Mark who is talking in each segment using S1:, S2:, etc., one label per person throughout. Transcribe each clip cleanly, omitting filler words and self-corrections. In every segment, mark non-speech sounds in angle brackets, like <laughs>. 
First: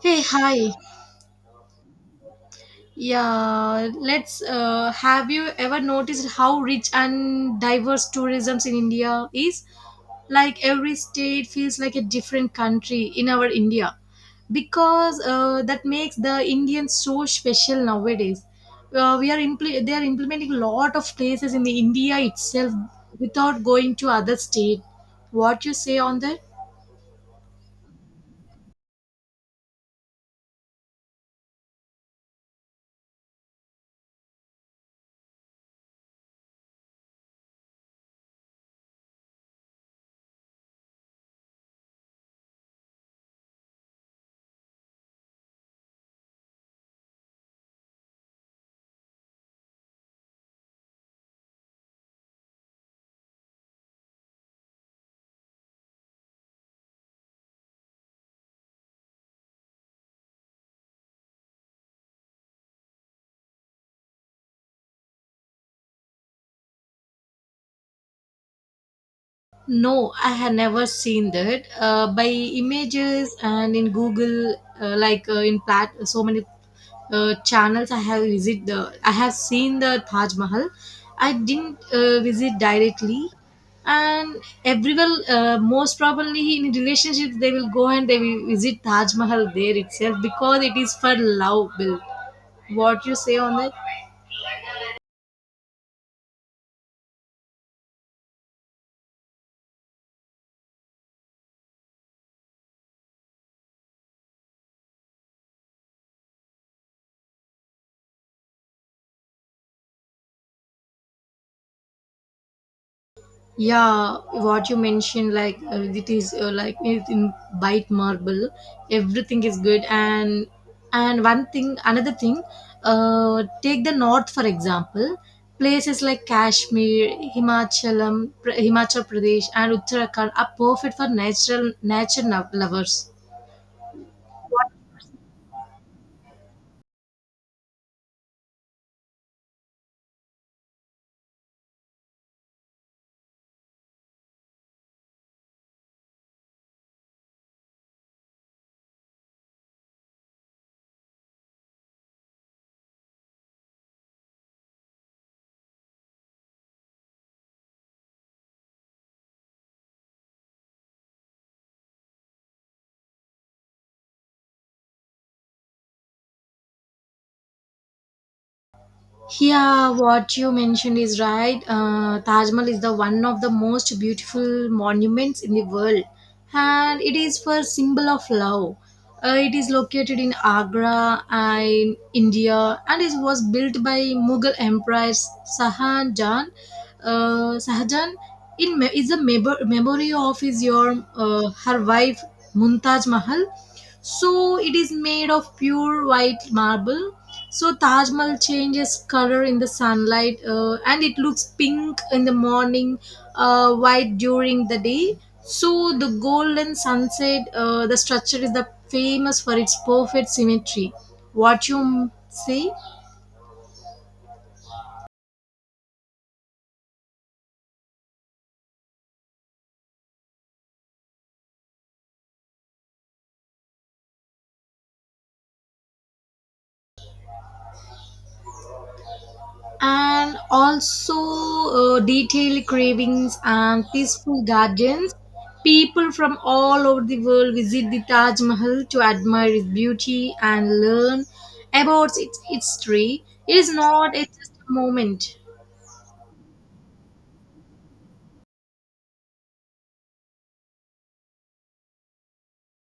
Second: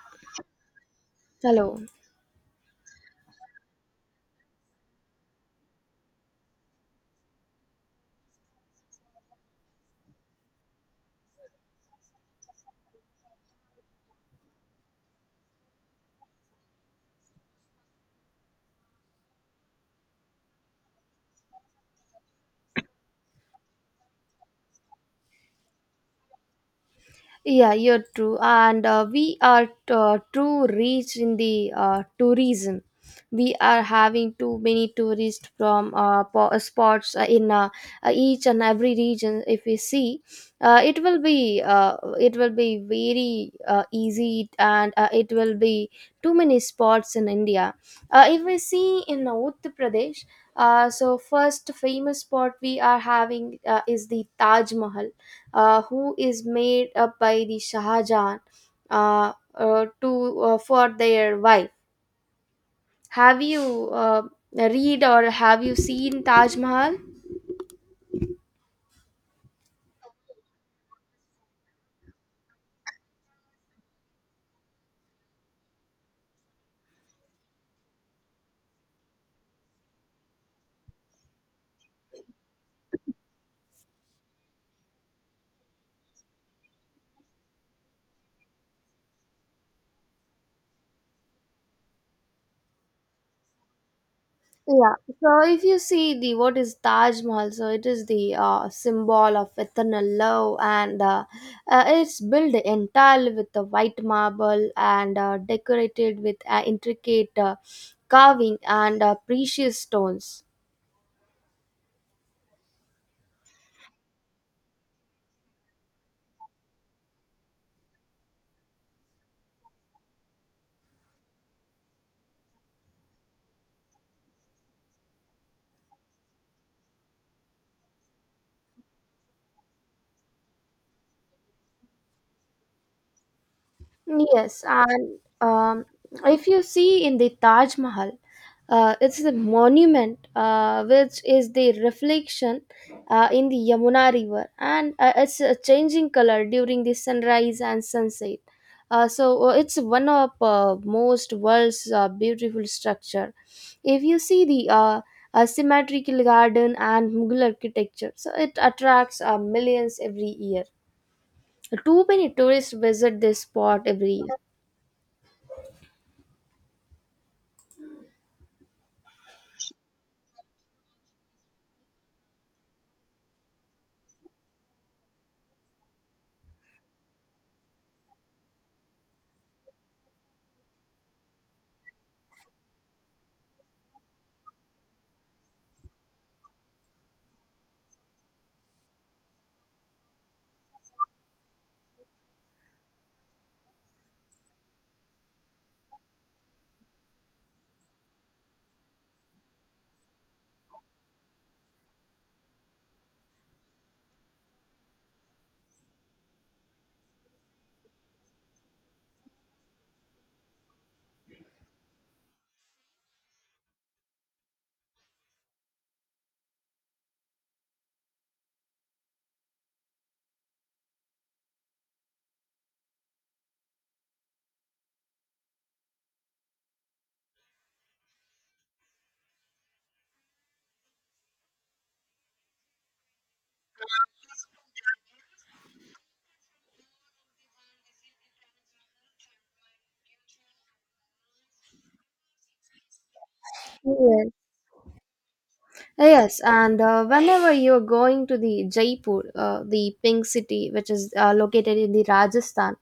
S1: Hey, hi.
S2: Hello.
S1: Yeah, let's. Have you ever noticed how rich and diverse tourism in India is? Like every state feels like a different country in our India, because that makes the Indians so special nowadays. They are implementing a lot of places in the India itself without going to other state. What you say on that?
S2: Yeah, you're true. And we are too rich in the tourism. We are having too many tourists from spots in each and every region. If we see, it will be very easy, and it will be too many spots in India. If we see in Uttar Pradesh, so first famous spot we are having is the Taj Mahal, who is made up by the Shah Jahan, to for their wife. Have you read or have you seen Taj Mahal?
S1: No, I had never seen that. By images and in Google, so many channels, I have visit the. I have seen the Taj Mahal. I didn't visit directly, and everyone, most probably in relationships, they will go and they will visit Taj Mahal there itself because it is for love built. What you say on that?
S2: Yeah. So if you see the what is Taj Mahal, so it is the symbol of eternal love, and it's built entirely with the white marble and decorated with intricate carving and precious stones.
S1: Yeah, what you mentioned, it is, it in bite marble, everything is good. And and one thing another thing uh take the north for example. Places like Kashmir, Himachal Pradesh and Uttarakhand are perfect for natural nature no- lovers.
S2: Yes, and um, if you see in the Taj Mahal, it's the monument which is the reflection in the Yamuna River, and it's a changing color during the sunrise and sunset. It's one of most world's beautiful structure. If you see the asymmetrical garden and Mughal architecture, so it attracts millions every year. Too many tourists visit this spot every year.
S1: Yeah, what you mentioned is right. Taj Mahal is the one of the most beautiful monuments in the world, and it is for symbol of love. It is located in Agra, in India, and it was built by Mughal emperors Sahajan. Sahajan is a memory of his your her wife Mumtaz Mahal, so it is made of pure white marble. So Taj Mahal changes color in the sunlight, and it looks pink in the morning, white during the day. So the golden sunset, the structure is the famous for its perfect symmetry. What you say? And also, detailed cravings and peaceful gardens. People from all over the world visit the Taj Mahal to admire its beauty and learn about its history. It is not
S2: 对
S1: It's just a moment.
S2: Yes, and whenever you're going to the Jaipur, the pink city, which is located in the Rajasthan,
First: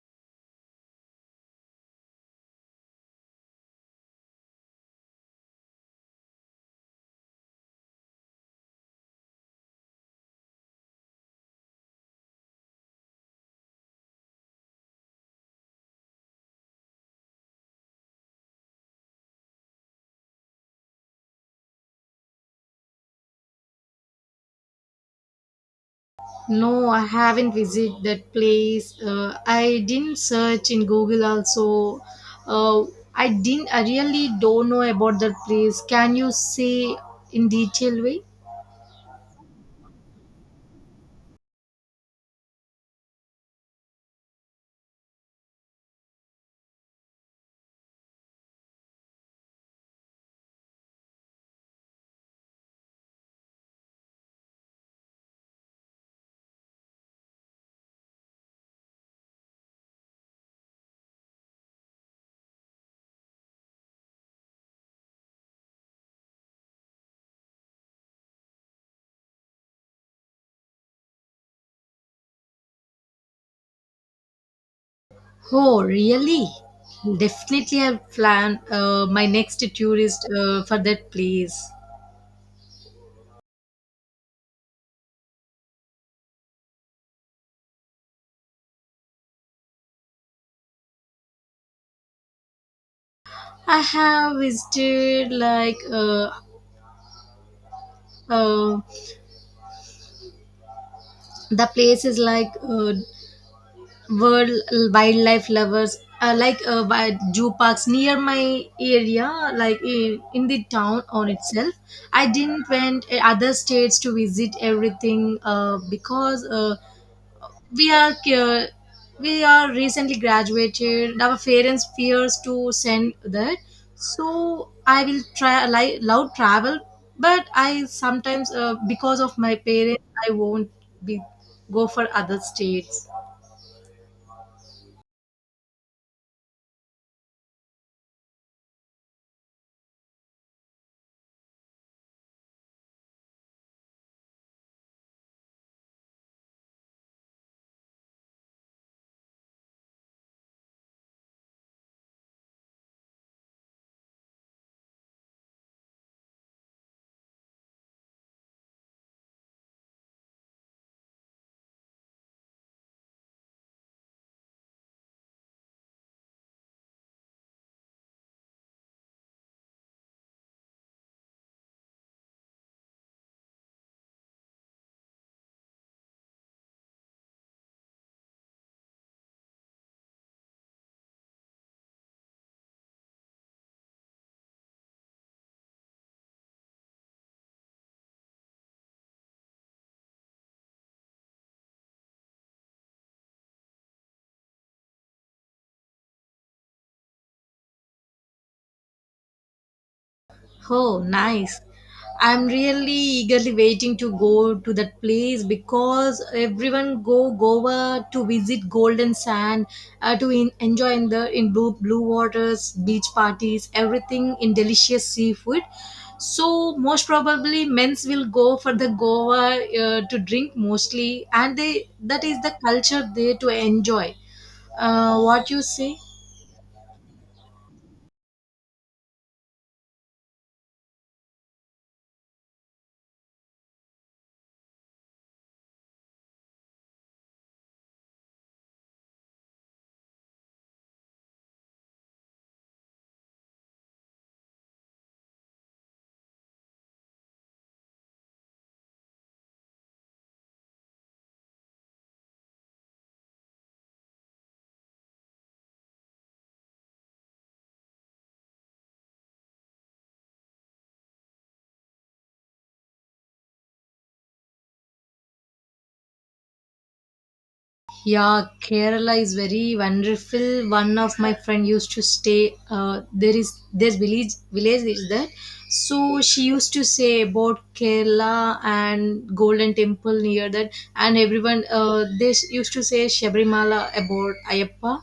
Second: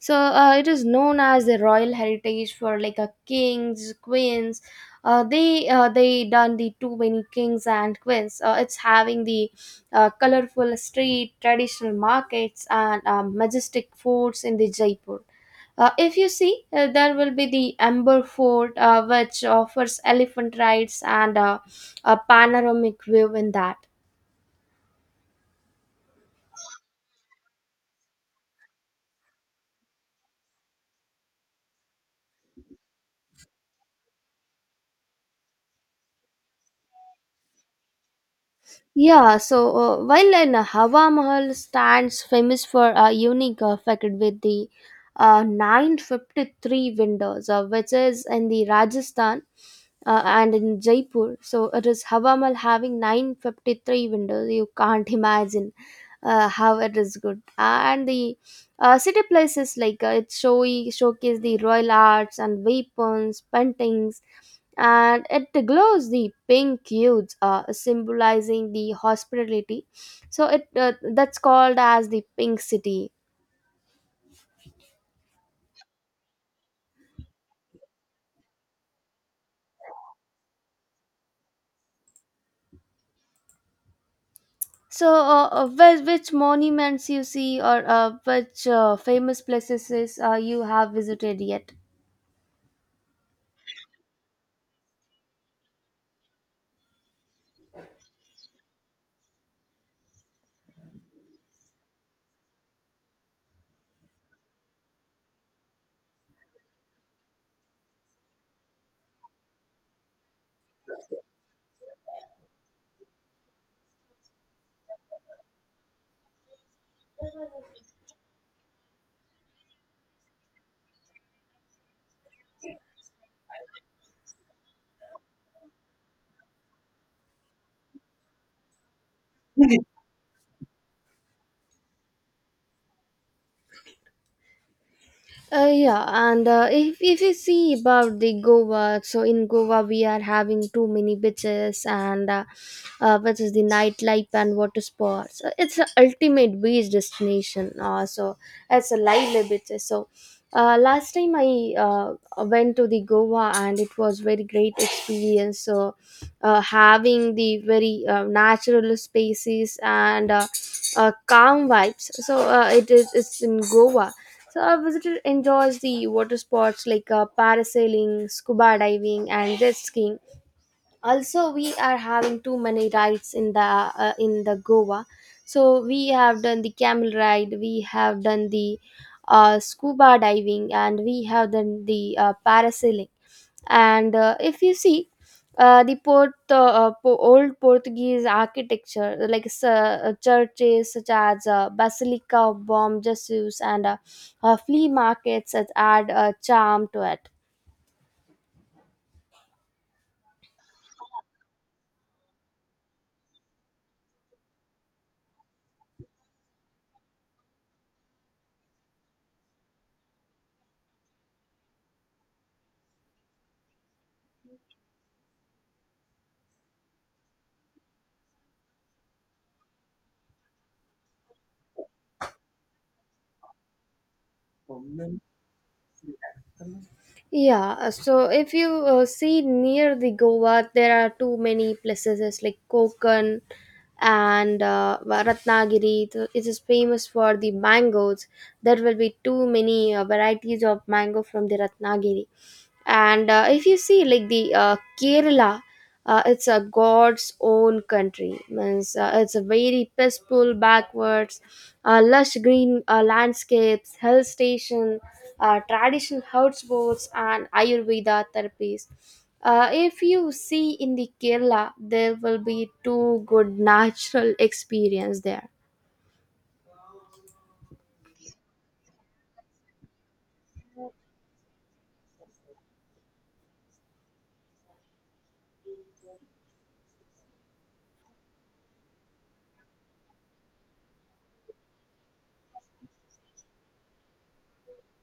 S2: so it is known as the royal heritage for like a kings, queens. They done the too many kings and queens. It's having the colorful street, traditional markets, and majestic forts in the Jaipur. If you see, there will be the Amber Fort, which offers elephant rides and a panoramic view in that.
S1: No, I haven't visited that place. I didn't search in Google also. Uh, I didn't. I really don't know about that place. Can you say in detail way?
S2: Yeah, so while in Hawa Mahal stands famous for a unique effect with the 953 windows, which is in the Rajasthan, and in Jaipur. So it is Hawa Mahal having 953 windows. You can't imagine how it is good. And the city places like it showy showcase the royal arts and weapons, paintings, and it glows the pink hues, symbolizing the hospitality. So it that's called as the pink city.
S1: Oh, really? Definitely, I'll plan my next tourist for that place.
S2: So, which monuments you see, or which famous places is, you have visited yet?
S1: I have visited uh, the places like World Wildlife Lovers, by zoo parks near my area, like in the town on itself. I didn't went other states to visit everything because we are cur- we are recently graduated, our parents fears to send that, so I will try like loud travel. But I sometimes, because of my parents, I won't be go for other states.
S2: Yeah, and if you see about the Goa, so in Goa we are having too many beaches and which is the nightlife and water sports. It's an ultimate beach destination. So it's a lively beach. So last time I went to the Goa and it was very great experience. So having the very natural spaces and calm vibes. So it's in Goa. So a visitor enjoys the water sports like parasailing, scuba diving, and jet skiing. Also, we are having too many rides in the Goa. So we have done the camel ride, we have done the scuba diving, and we have done the parasailing, and if you see old Portuguese architecture, like churches such as Basilica of Bom Jesus and flea markets, that add a charm to it.
S1: Oh, nice. I'm really eagerly waiting to go to that place because everyone go Goa to visit Golden Sand, enjoy in the in blue blue waters, beach parties, everything in delicious seafood. So most probably men's will go for the Goa to drink mostly, and they that is the culture there to enjoy. What you say?
S2: Yeah, so if you see near the Goa, there are too many places it's like Konkan and Ratnagiri. So it is famous for the mangoes. There will be too many varieties of mango from the Ratnagiri. And if you see like the Kerala, it's a God's own country. Means it's a very peaceful, backwards, lush green landscapes, hill station, traditional herbs, sports and ayurveda therapies. If you see in the Kerala there will be two good natural experience there.
S1: Yeah, Kerala is very wonderful. One of my friend used to stay. There is there's village is there, so she used to say about Kerala and Golden Temple near that, and everyone used to say Shabrimala about Ayappa.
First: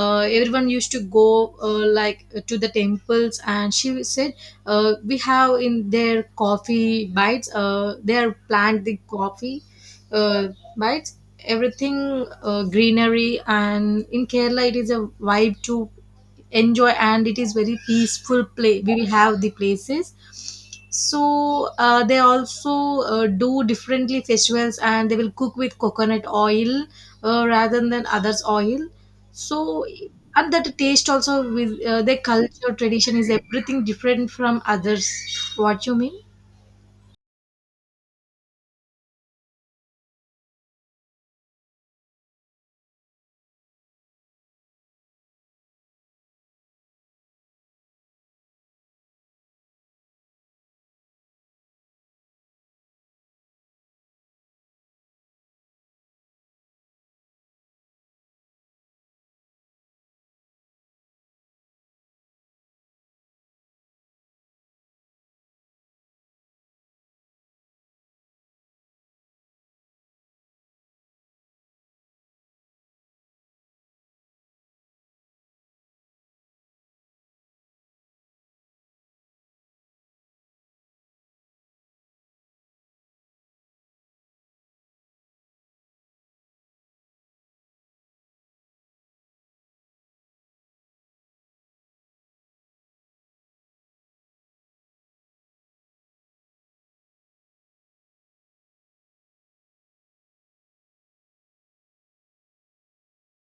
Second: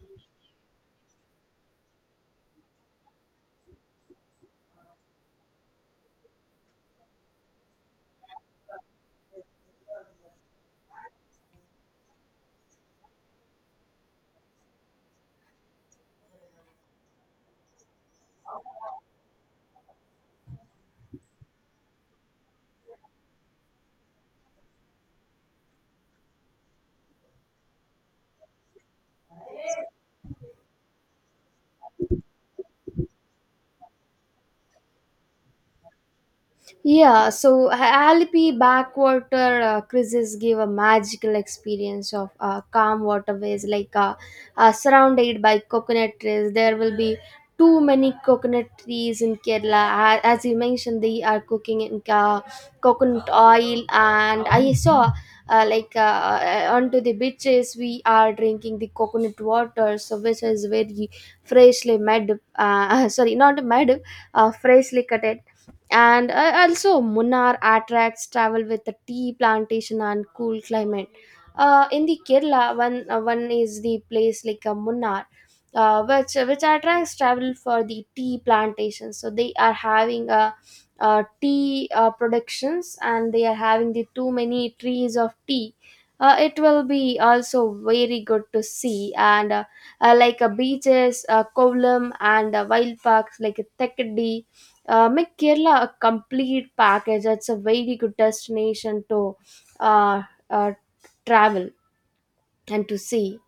S1: Everyone used to go to the temples, and she said we have in their coffee bites. They are plant the coffee uh, bites, everything greenery. And in Kerala, it is a vibe to enjoy, and it is very peaceful play, we will have the places. So they also do differently festivals, and they will cook with coconut oil rather than others oil. So, and that taste also with their culture tradition, is everything different from others. What you mean?
S2: Yeah, so Alpi backwater creases give a magical experience of calm waterways, like surrounded by coconut trees. There will be too many coconut trees in Kerala. As you mentioned, they are cooking in coconut oil, and I saw onto the beaches we are drinking the coconut water, so which is very freshly made. <laughs> Sorry, not made, freshly cut. And also Munnar attracts travel with the tea plantation and cool climate. In the Kerala one is the place like Munnar, which attracts travel for the tea plantation. So they are having a, tea productions and they are having the too many trees of tea. It will be also very good to see, and like beaches Kovalam and wild parks like Thekdi make Kerala a complete package. It's a very good destination to uh, uh, travel and to see.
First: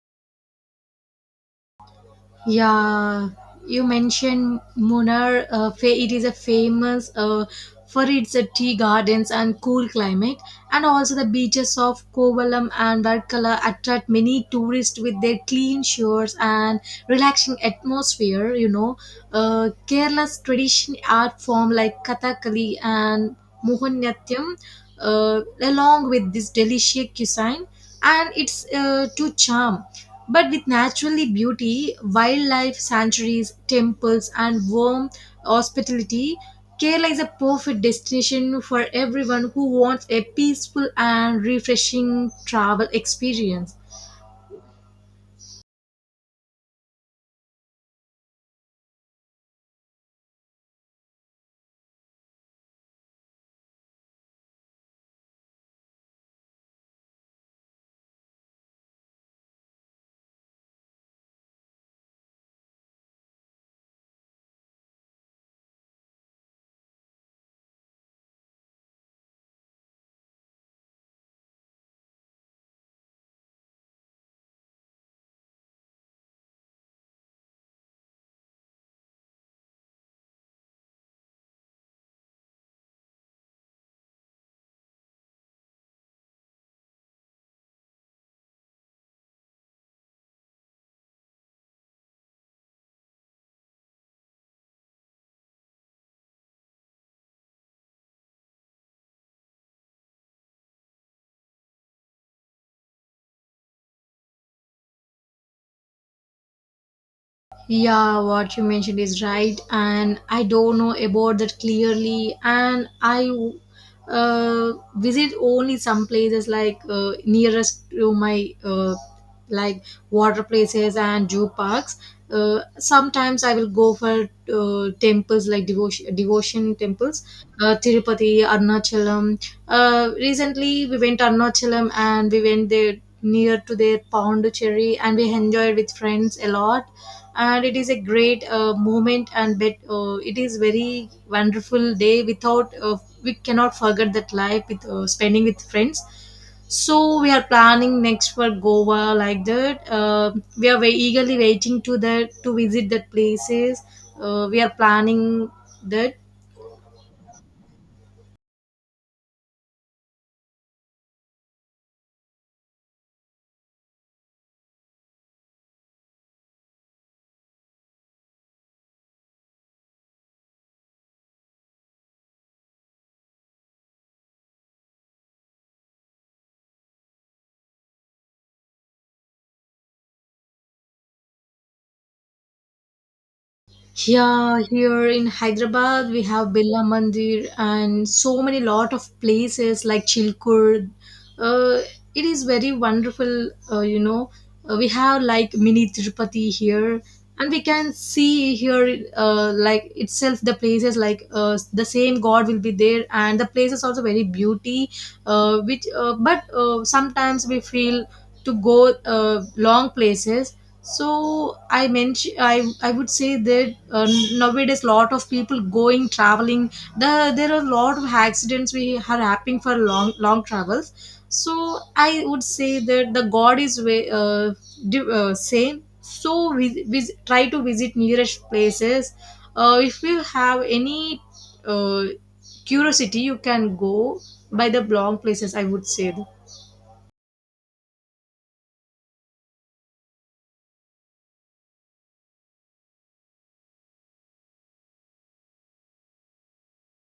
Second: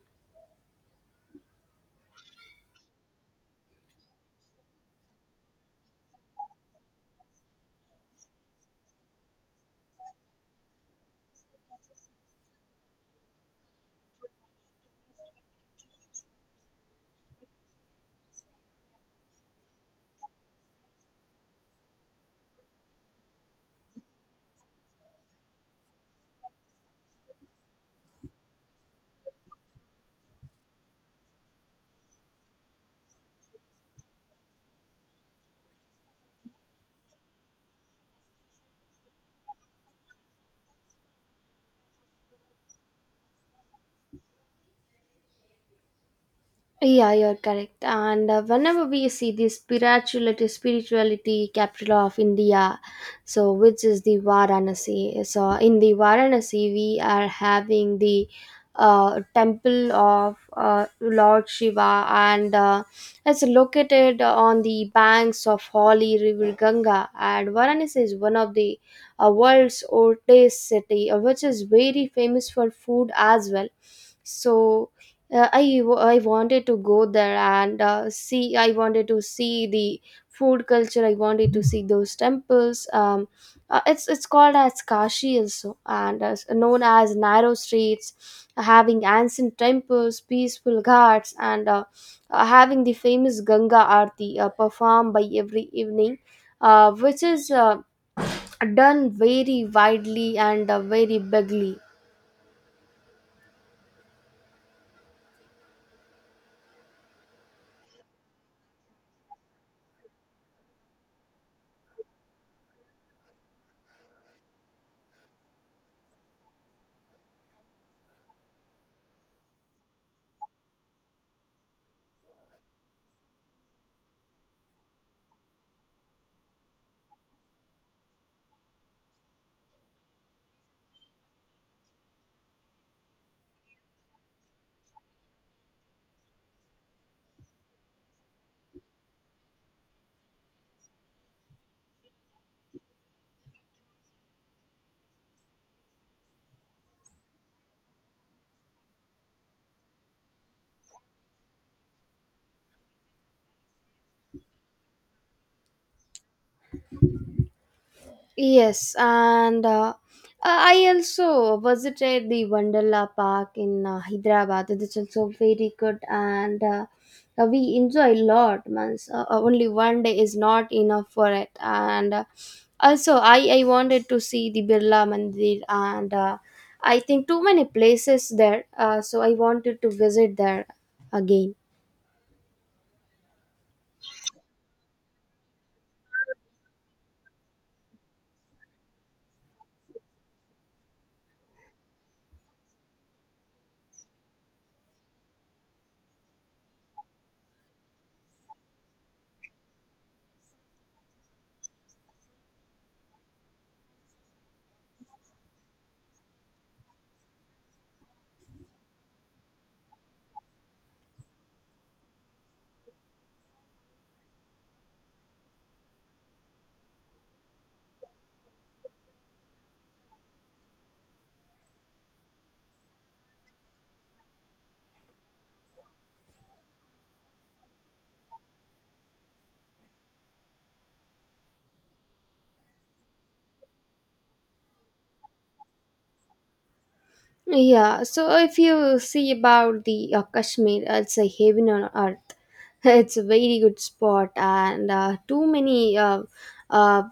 S1: Yeah, you mentioned Munnar. It is a famous for its tea gardens and cool climate, and also the beaches of Kovalam and Varkala attract many tourists with their clean shores and relaxing atmosphere. You know, Kerala's traditional art form like Kathakali and Mohiniyattam, along with this delicious cuisine, and it's to charm. But with naturally beauty, wildlife sanctuaries, temples, and warm hospitality, Kerala is a perfect destination for everyone who wants a peaceful and refreshing travel experience.
S2: Yeah, you're correct. And whenever we see this spirituality capital of India, so which is the Varanasi. So in the Varanasi, we are having the temple of Lord Shiva, and it's located on the banks of Holy River Ganga. And Varanasi is one of the world's oldest city, which is very famous for food as well. So I wanted to go there and see. I wanted to see the food culture. I wanted to see those temples. It's called as Kashi also, and known as narrow streets, having ancient temples, peaceful ghats, and having the famous Ganga Aarti performed by every evening, which is done very widely and very bigly.
S1: Yeah, what you mentioned is right, and I don't know about that clearly. And I, visit only some places like nearest to my like water places and zoo parks. Sometimes I will go for temples like devotion temples, Tirupati, Arnachalam. Recently, we went to Arnachalam and we went there near to their Pondicherry, and we enjoyed with friends a lot, and it is a great moment and bet, it is very wonderful day. Without we cannot forget that life with spending with friends. So we are planning next for Goa, like that. We are very eagerly waiting to that to visit that places. We are planning that.
S2: Yes, and I also visited the Wonderla Park in Hyderabad. It is also very good, and we enjoy a lot. Means only one day is not enough for it. And also, I wanted to see the Birla Mandir, and I think too many places there. So I wanted to visit there again.
S1: Yeah, here in Hyderabad, we have Billa Mandir and so many lot of places like Chilkur. Uh, it is very wonderful, you know. We have like mini Tirupati here, and we can see here, like itself, the places like the same God will be there, and the places also very beauty. But sometimes we feel to go long places. So i mention i i would say that nowadays lot of people going traveling. There are a lot of accidents we are happening for long long travels. So I would say that the god is way, same. So we try to visit nearest places. If you have any uh, curiosity, you can go by the long places, I would say.
S2: Yeah, so if you see about the Kashmir, it's a heaven on earth. <laughs> It's a very good spot, and too many uh,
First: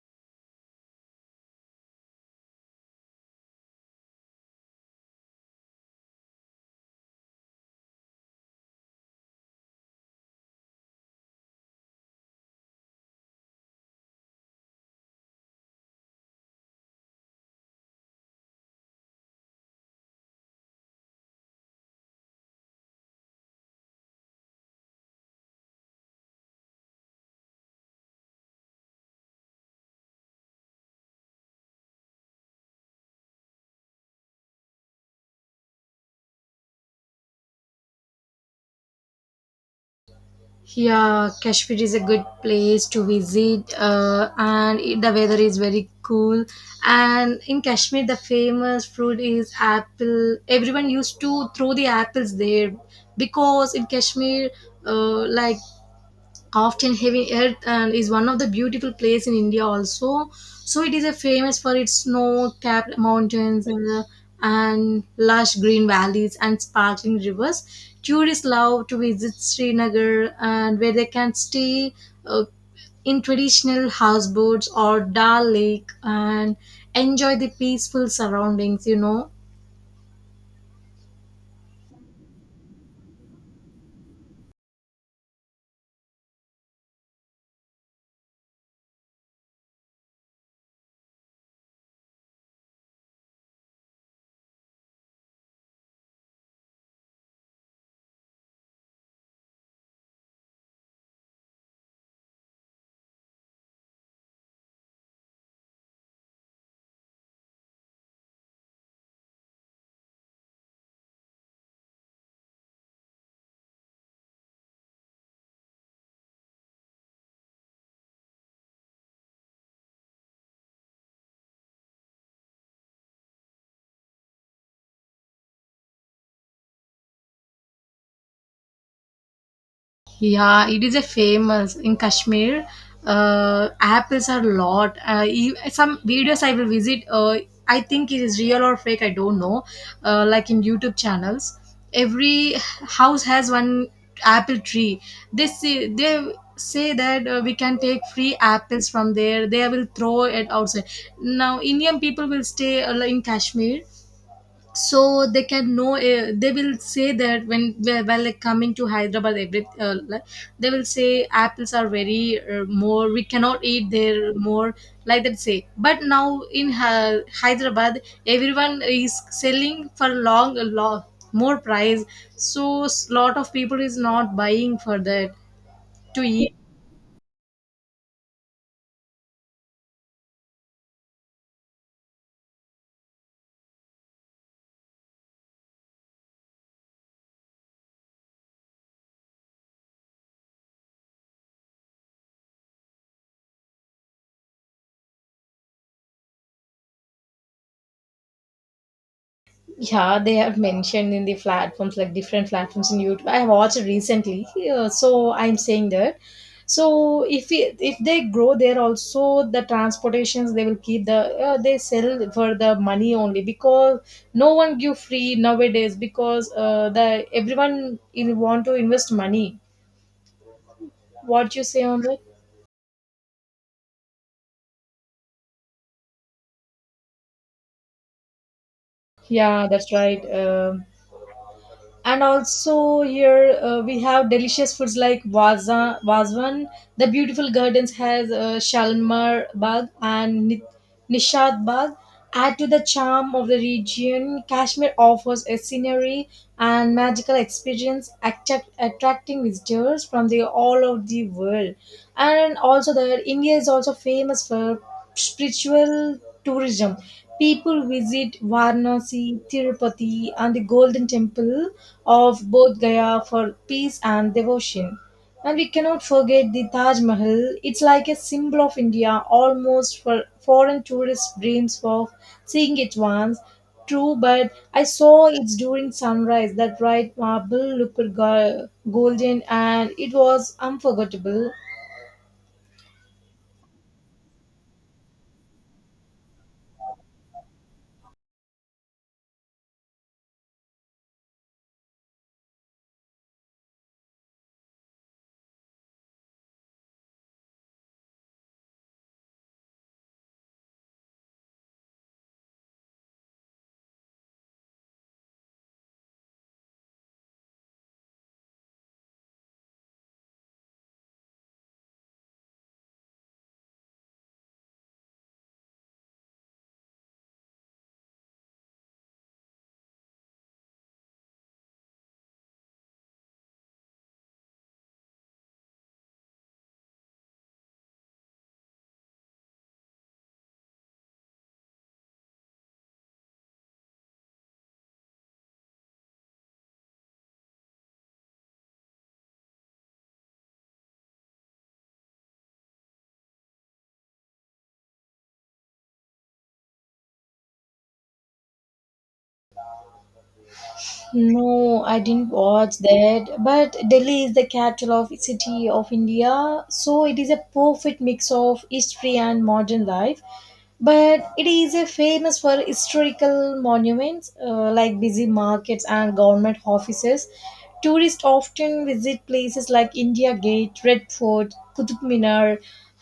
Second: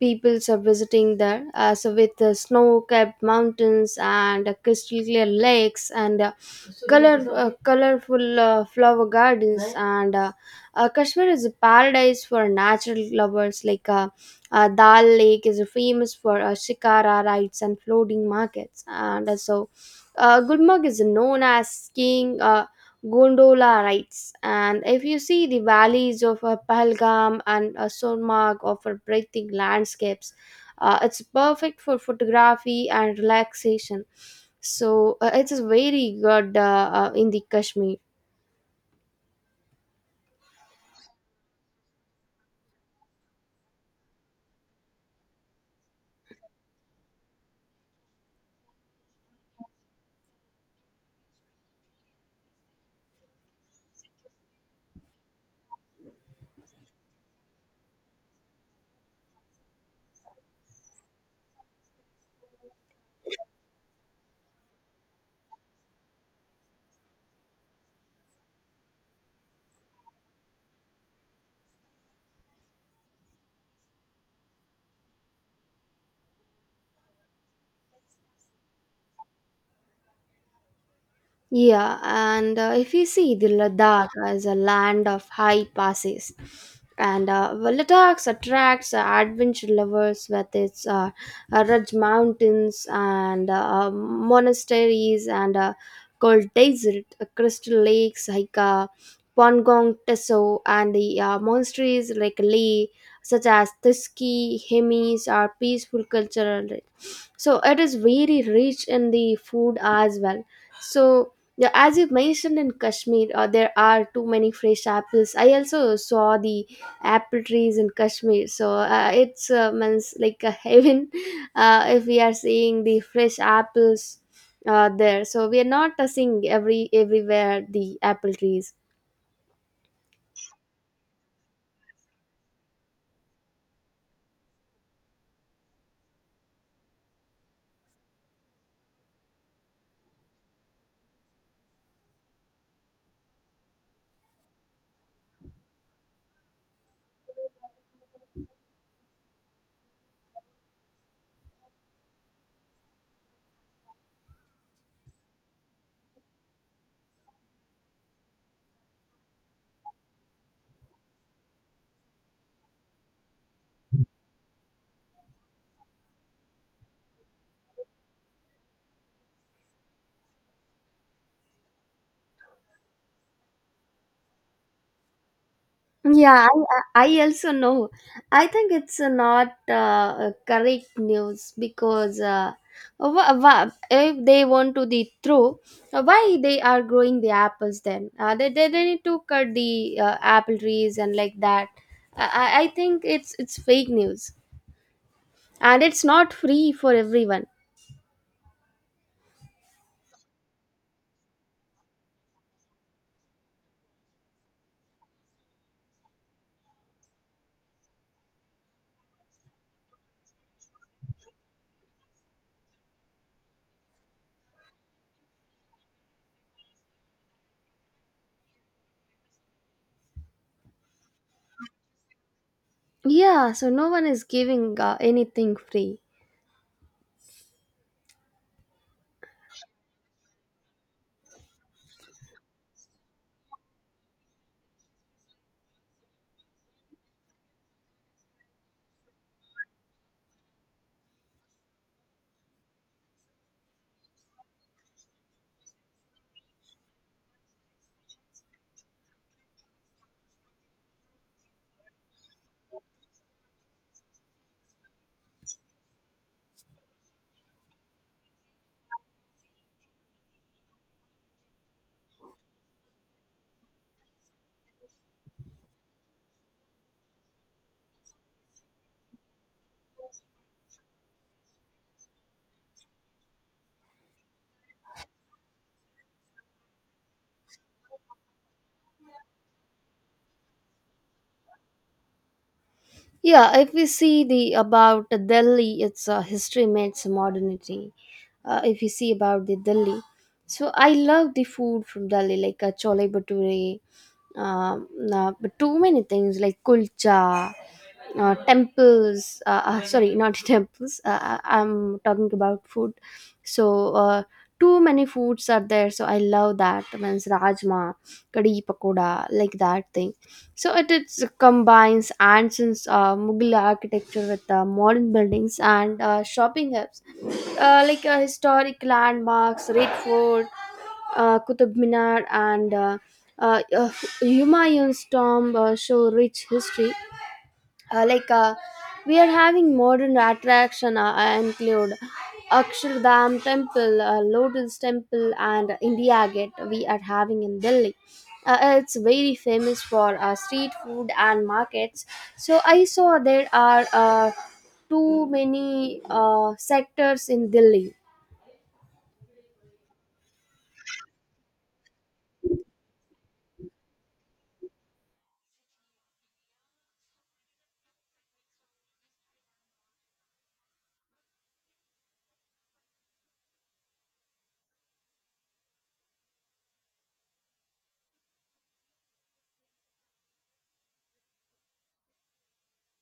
S2: peoples are visiting there. So with the snow-capped mountains and crystal clear lakes and colorful flower gardens, and Kashmir is a paradise for natural lovers. Like Dal Lake is famous for shikara rides and floating markets, and Gulmarg is known as skiing gondola rides, and if you see the valleys of Pahalgam and Sonmarg offer breathtaking landscapes. It's perfect for photography and relaxation. So it is very good in the Kashmir.
S1: Yeah, Kashmir is a good place to visit, and the weather is very cool. And in Kashmir, the famous fruit is apple. Everyone used to throw the apples there because in Kashmir, uh, like often heavy earth, and is one of the beautiful place in India also. So it is a famous for its snow capped mountains, and lush green valleys and sparkling rivers. Tourists love to visit Srinagar, and where they can stay uh, in traditional houseboats or Dal Lake, and enjoy the peaceful surroundings, you know.
S2: Yeah, and if you see the Ladakh as a land of high passes, and well, Ladakh attracts adventure lovers with its Raj mountains and monasteries and cold desert, crystal lakes like Pangong Teso and the monasteries like Lee, such as Tiski, Hemis, are peaceful cultural. So it is very rich in the food as well. So yeah, as you mentioned in Kashmir, there are too many fresh apples. I also saw the apple trees in Kashmir, so it's means like a heaven. <laughs> If we are seeing the fresh apples there. So we are not seeing everywhere the apple trees.
S1: Yeah, it is a famous in Kashmir. Apples are lot. Some videos I will visit. I think it is real or fake. I don't know. Like in YouTube channels, every house has one apple tree. They say that we can take free apples from there. They will throw it outside. Now Indian people will stay in Kashmir, so they can know, they will say that when, while like coming to Hyderabad, every they will say apples are very more, we cannot eat there more, like that say. But now in Hyderabad everyone is selling for long a lot more price, so lot of people is not buying for that to
S2: Yeah,
S1: eat.
S2: I also know. I think it's not correct news, because if they want to the through, why they are growing the apples then? They need to cut the apple trees and like that. I think it's fake news, and it's not free for everyone.
S1: Yeah, they have mentioned in the platforms, like different platforms in YouTube. I watched recently, so I'm saying that. So if they grow there also, the transportations they will keep the they sell for the money only, because no one give free nowadays, because the everyone in want to invest money. What you say on that?
S2: Yeah, so no one is giving anything free.
S1: Yeah, that's right. Um, and also here we have delicious foods like Vaza, Vazwan. The beautiful gardens has Shalimar Bagh and Nishad Bagh. Add to the charm of the region, Kashmir offers a scenery and magical experience attracting visitors from the all of the world. And also there, India is also famous for spiritual tourism. People visit Varanasi, Tirupati and the Golden Temple of both Gaya for peace and devotion. And we cannot forget the Taj Mahal. It's like a symbol of India, almost for foreign tourist dreams of seeing it once. True, but I saw it during sunrise. That bright marble looked golden, and it was unforgettable.
S2: Yeah, if we see the about Delhi, it's history meets modernity. If you see about the Delhi, so I love the food from Delhi, like chole bhature, um, but too many things like kulcha, temples, sorry not <laughs> temples, I'm talking about food. So too many foods are there, so I love that. Means rajma, kadi pakoda, like that thing. So it combines ancient Mughal architecture with modern buildings and shopping hubs, like historic landmarks Red Fort, Qutub Minar and uh, uh, Humayun's tomb show rich history, like we are having modern attraction include Akshardham Temple, Lotus Temple and India Gate we are having in Delhi. It's very famous for street food and markets. So I saw there are too many sectors in Delhi.
S1: No, I didn't watch that. But Delhi is the capital of city of India, so it is a perfect mix of history and modern life. But it is a famous for historical monuments, like busy markets and government offices. Tourists often visit places like India Gate, Red Fort, Qutub Minar,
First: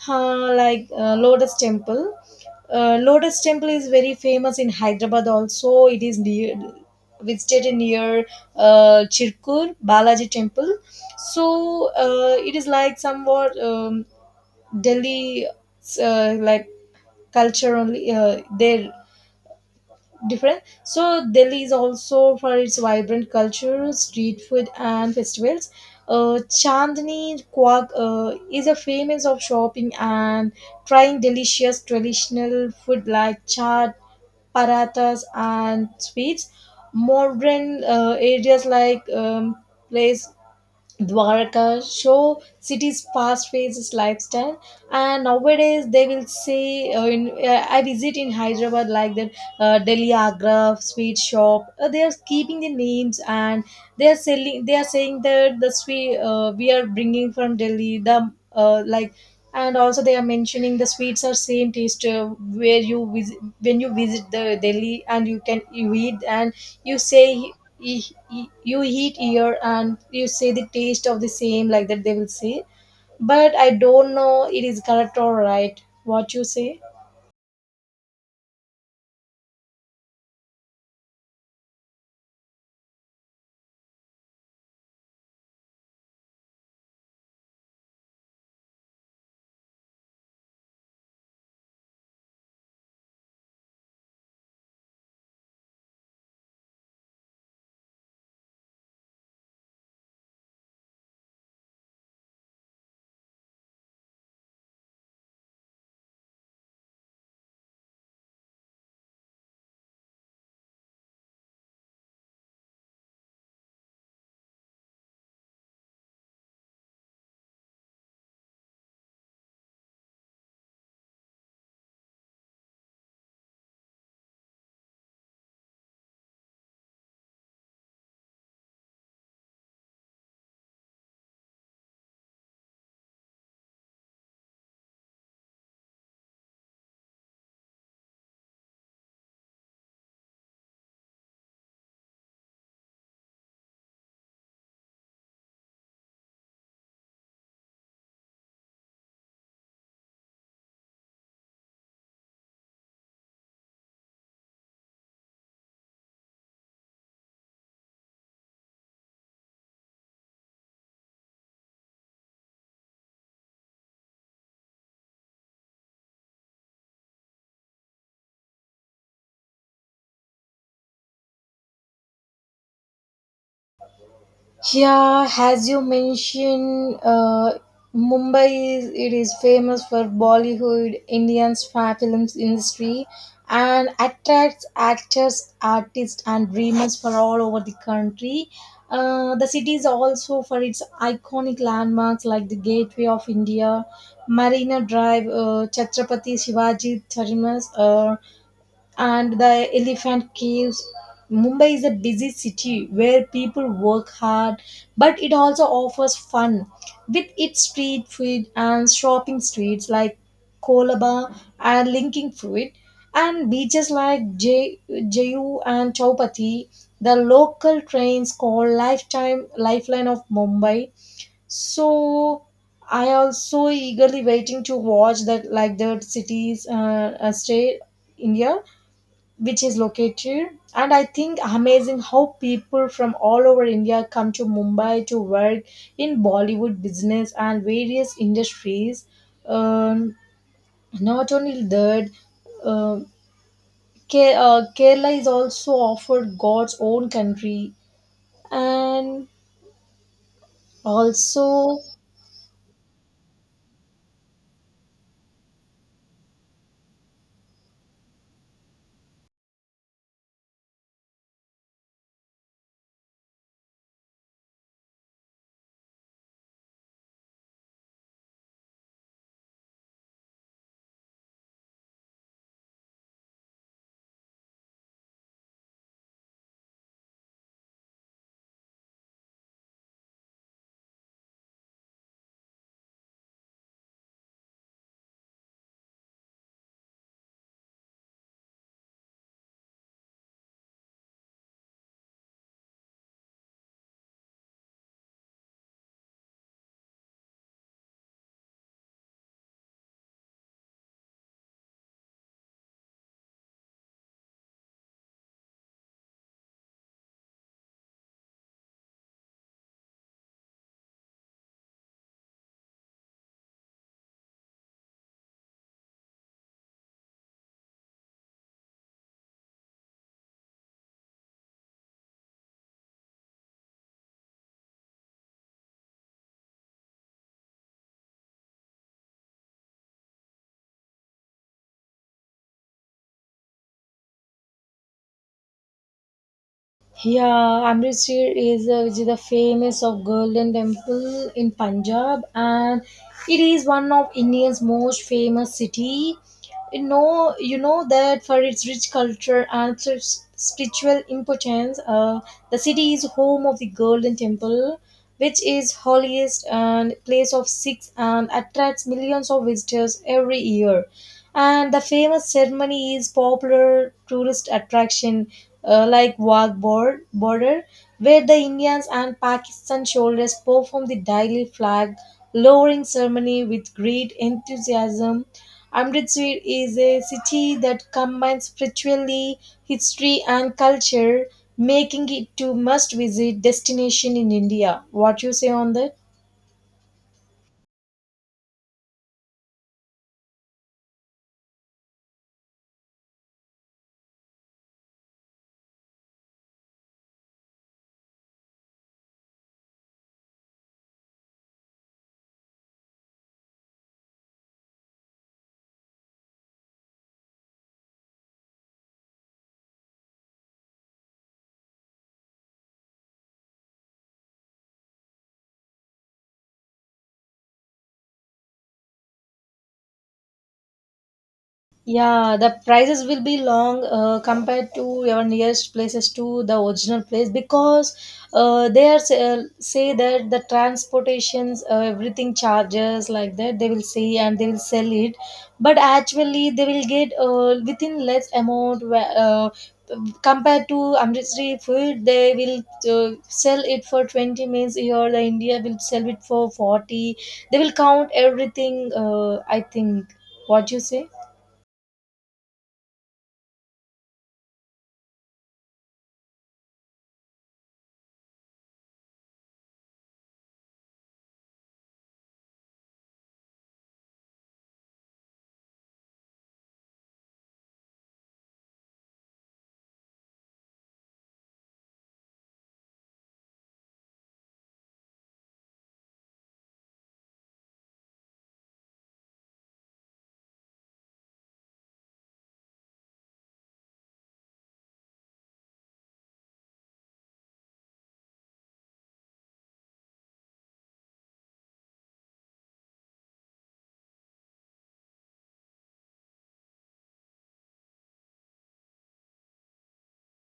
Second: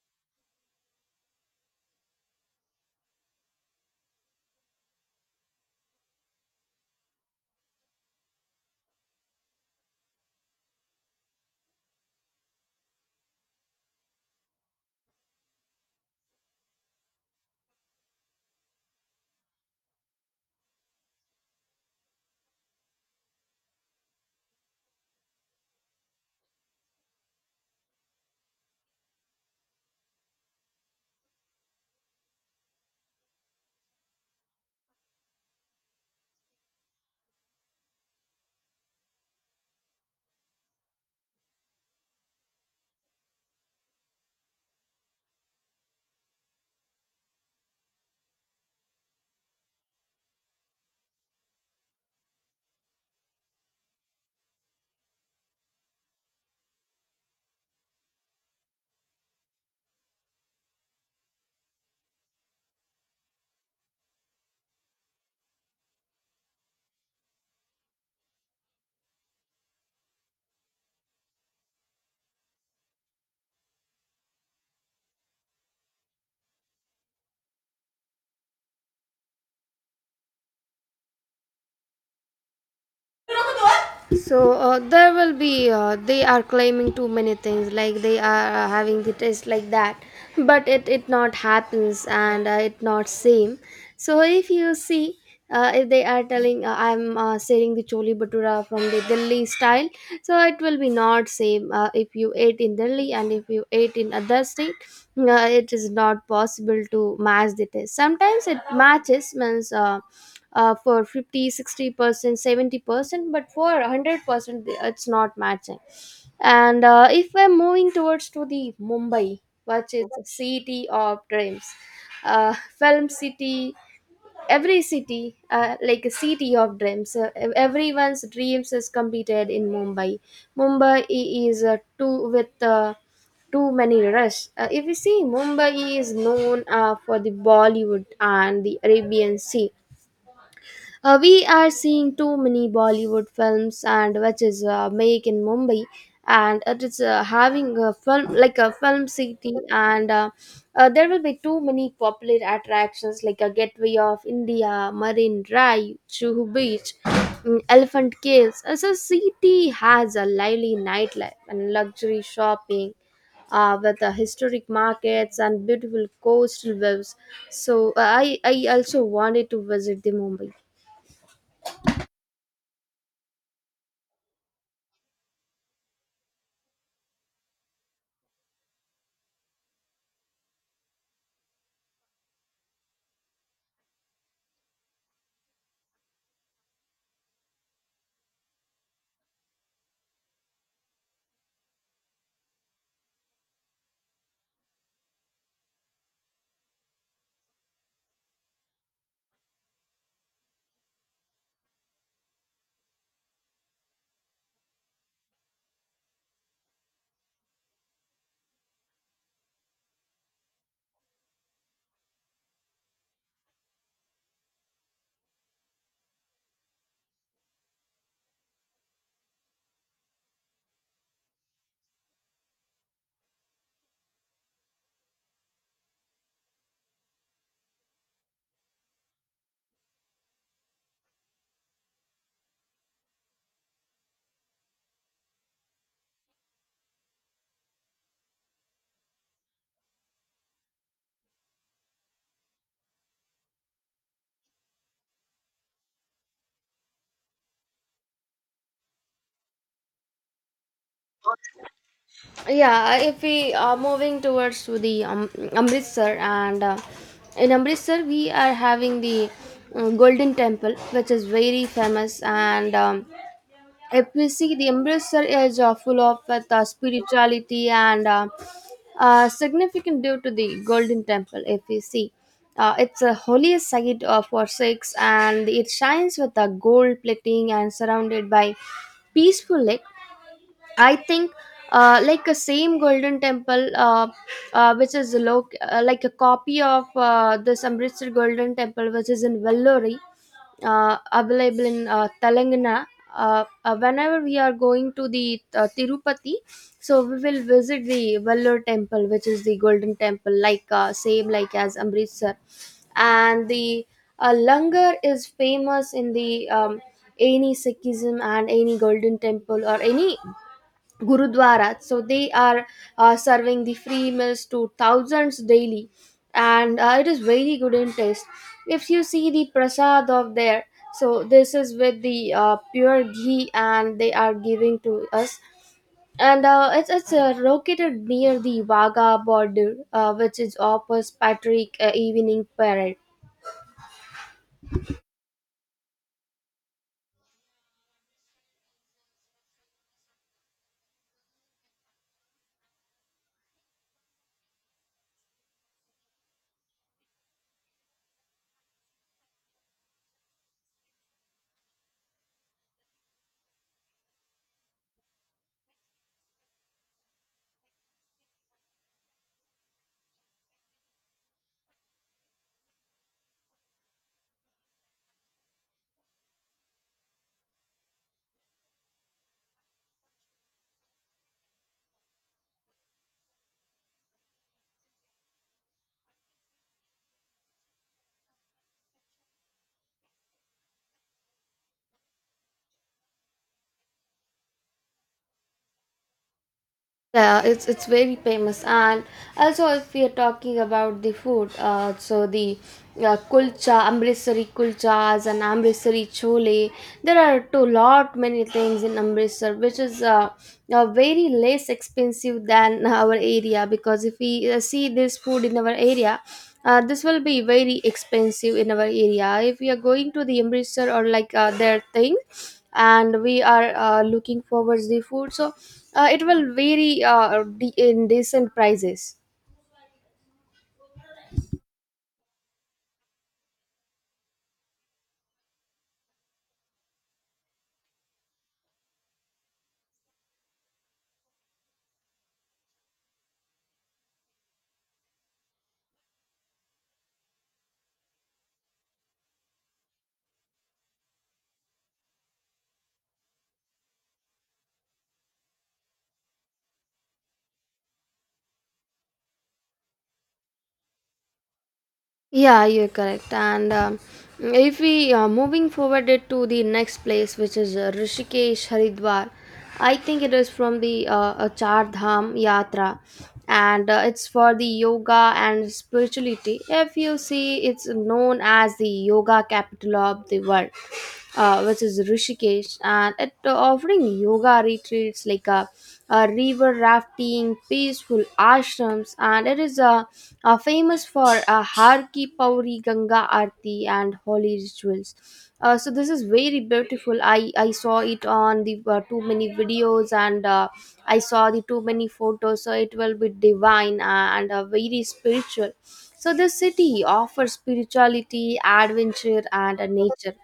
S1: Lotus Temple. Lotus Temple is very famous in Hyderabad also. It is near visited near Chirkur Balaji Temple. So it is like somewhat Delhi uh, like culture only. Their different. So Delhi is also for its vibrant culture, street food, and festivals. Chandni Chowk is a famous of shopping and trying delicious traditional food like chaat, parathas, and sweets. Modern areas like place Dwarka show city's fast-paced lifestyle, and nowadays they will say, in, I visit in Hyderabad like that Delhi Agra sweet shop. They are keeping the names and they are selling. They are saying that the sweet we are bringing from Delhi. The And also, they are mentioning the sweets are same taste where you visit when you visit the Delhi and you can you eat and you say y- you eat here and you say the taste of the same like that they will say, but I don't know it is correct or right what you say.
S2: So there will be they are claiming too many things like they are having the test like that, but it not happens and it not same. So if you see. If they are telling I'm selling the choli bhatura from the Delhi style, so it will be not same if you ate in Delhi and if you ate in other state. It is not possible to match the taste. Sometimes it matches means for 50, 60% 70% but for 100% it's not matching. And if we're moving towards to the Mumbai, which is the city of dreams, uh, film city. Every city like a city of dreams, everyone's dreams is completed in Mumbai. Mumbai is too with too many rush. If you see, Mumbai is known for the Bollywood and the Arabian Sea. We are seeing too many Bollywood films and which is made in Mumbai, and it is having a film like a film city. And there will be too many popular attractions like a Gateway of India, Marine Drive, Chuhu Beach, mm, Elephant Caves. As a city has a lively nightlife and luxury shopping with the historic markets and beautiful coastal views. So I also wanted to visit the Mumbai.
S1: Yeah, as you mentioned, Mumbai is, it is famous for Bollywood, Indian's films industry, and attracts actors, artists, and dreamers from all over the country. The city is also for its iconic landmarks like the Gateway of India, Marina Drive, Chhatrapati Shivaji Terminus, and the elephant caves. Mumbai is a busy city where people work hard, but it also offers fun with its street food and shopping streets like Kolaba and linking food, and beaches like Jayu and Chaupati. The local trains called lifetime lifeline of Mumbai. So I also eagerly waiting to watch that like the cities stay India, which is located. And I think amazing how people from all over India come to Mumbai to work in Bollywood business and various industries. um, Not only that, uh, Ke- kerala is also offered god's own country, and also.
S2: Yeah, if we are moving towards to the Amritsar and in Amritsar we are having the Golden Temple, which is very famous. And if we see, the Amritsar is full of with, spirituality and significant due to the Golden Temple. If we see, it's a holy site for Sikhs and it shines with a gold plating and surrounded by peaceful lake. I think like a same Golden Temple, like a copy of this Amritsar Golden Temple, which is in Vellore, available in Telangana. Whenever we are going to the Tirupati, so we will visit the Vellore Temple, which is the Golden Temple, like same like as Amritsar. And the Langar is famous in the any Sikhism and any Golden Temple or any gurudwaras, so they are serving the free meals to thousands daily, and it is very good in taste. If you see the prasad of there, so this is with the pure ghee and they are giving to us. And it's located near the Vaga border, which is opposite Patrick evening parade.
S1: Yeah, Amritsar is, which is the famous of Golden Temple in Punjab, and it is one of India's most famous city. You know that for its rich culture and its spiritual importance, the city is home of the Golden Temple, which is holiest and place of Sikhs and attracts millions of visitors every year. And the famous ceremony is popular tourist attraction, like Border, where the Indians and Pakistan soldiers perform the daily flag lowering ceremony with great enthusiasm. Amritsar is a city that combines spirituality, history, and culture, making it to must visit destination in India. What you say on that?
S2: Yeah, it's very famous, and also if we are talking about the food, so the kulcha, Amritsari kulchas and Amritsari chole, there are too lot many things in Amritsar, which is very less expensive than <laughs> our area, because if we see this food in our area. This will be very expensive in our area if we are going to the Amritsar or like their thing, and we are looking forward the food. So it will vary in decent prices.
S1: Yeah, the prices will be long compared to your nearest places to the original place, because say that the transportations, everything charges like that they will say and they will sell it, but actually they will get within less amount compared to Amritsari food. They will sell it for 20 means here the India will sell it for 40. They will count everything. I think what you say.
S2: Yeah, you're correct. And if we moving forward it to the next place, which is Rishikesh Haridwar, I think it is from the Char Dham Yatra, and it's for the yoga and spirituality. If you see, it's known as the yoga capital of the world, which is Rishikesh, and it offering yoga retreats like a river rafting, peaceful ashrams, and it is famous for Har Ki Pauri Ganga Aarti and holy rituals. So this is very beautiful. I saw it on the too many videos and I saw the too many photos. So it will be divine and very spiritual. So this city offers spirituality, adventure, and nature.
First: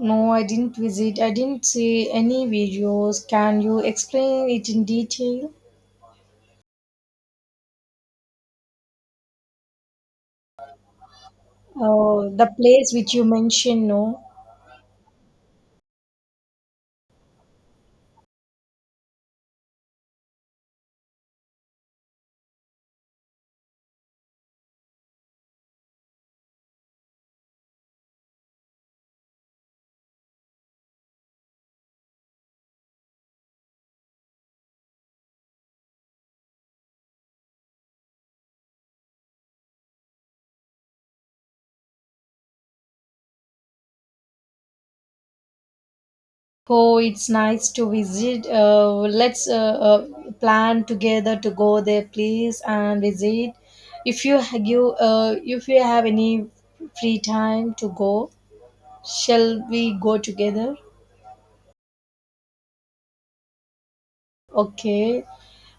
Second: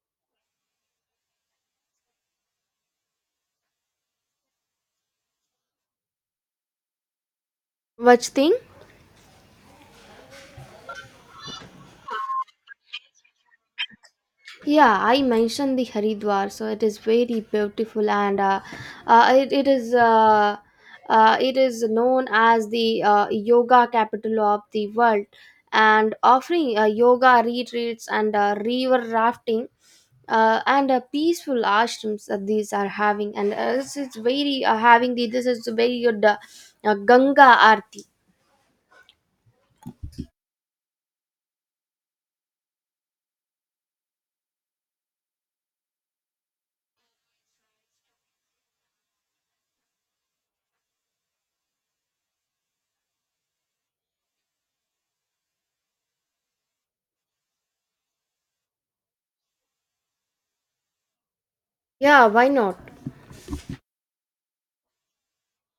S1: No, I didn't visit. I didn't see any videos. Can you explain it in detail?
S2: Which thing?
S1: The place which you mentioned, no?
S2: Yeah, I mentioned the Haridwar, so it is very beautiful and uh, it, it is uh, it is known as the yoga capital of the world and offering yoga retreats and river rafting and peaceful ashrams that these are having, and this is very good Ganga Aarti.
S1: Oh, it's nice to visit. Let's uh, plan together to go there, please, and visit. If you if you have any free time to go, shall we go together?
S2: Yeah, why not?
S1: Okay.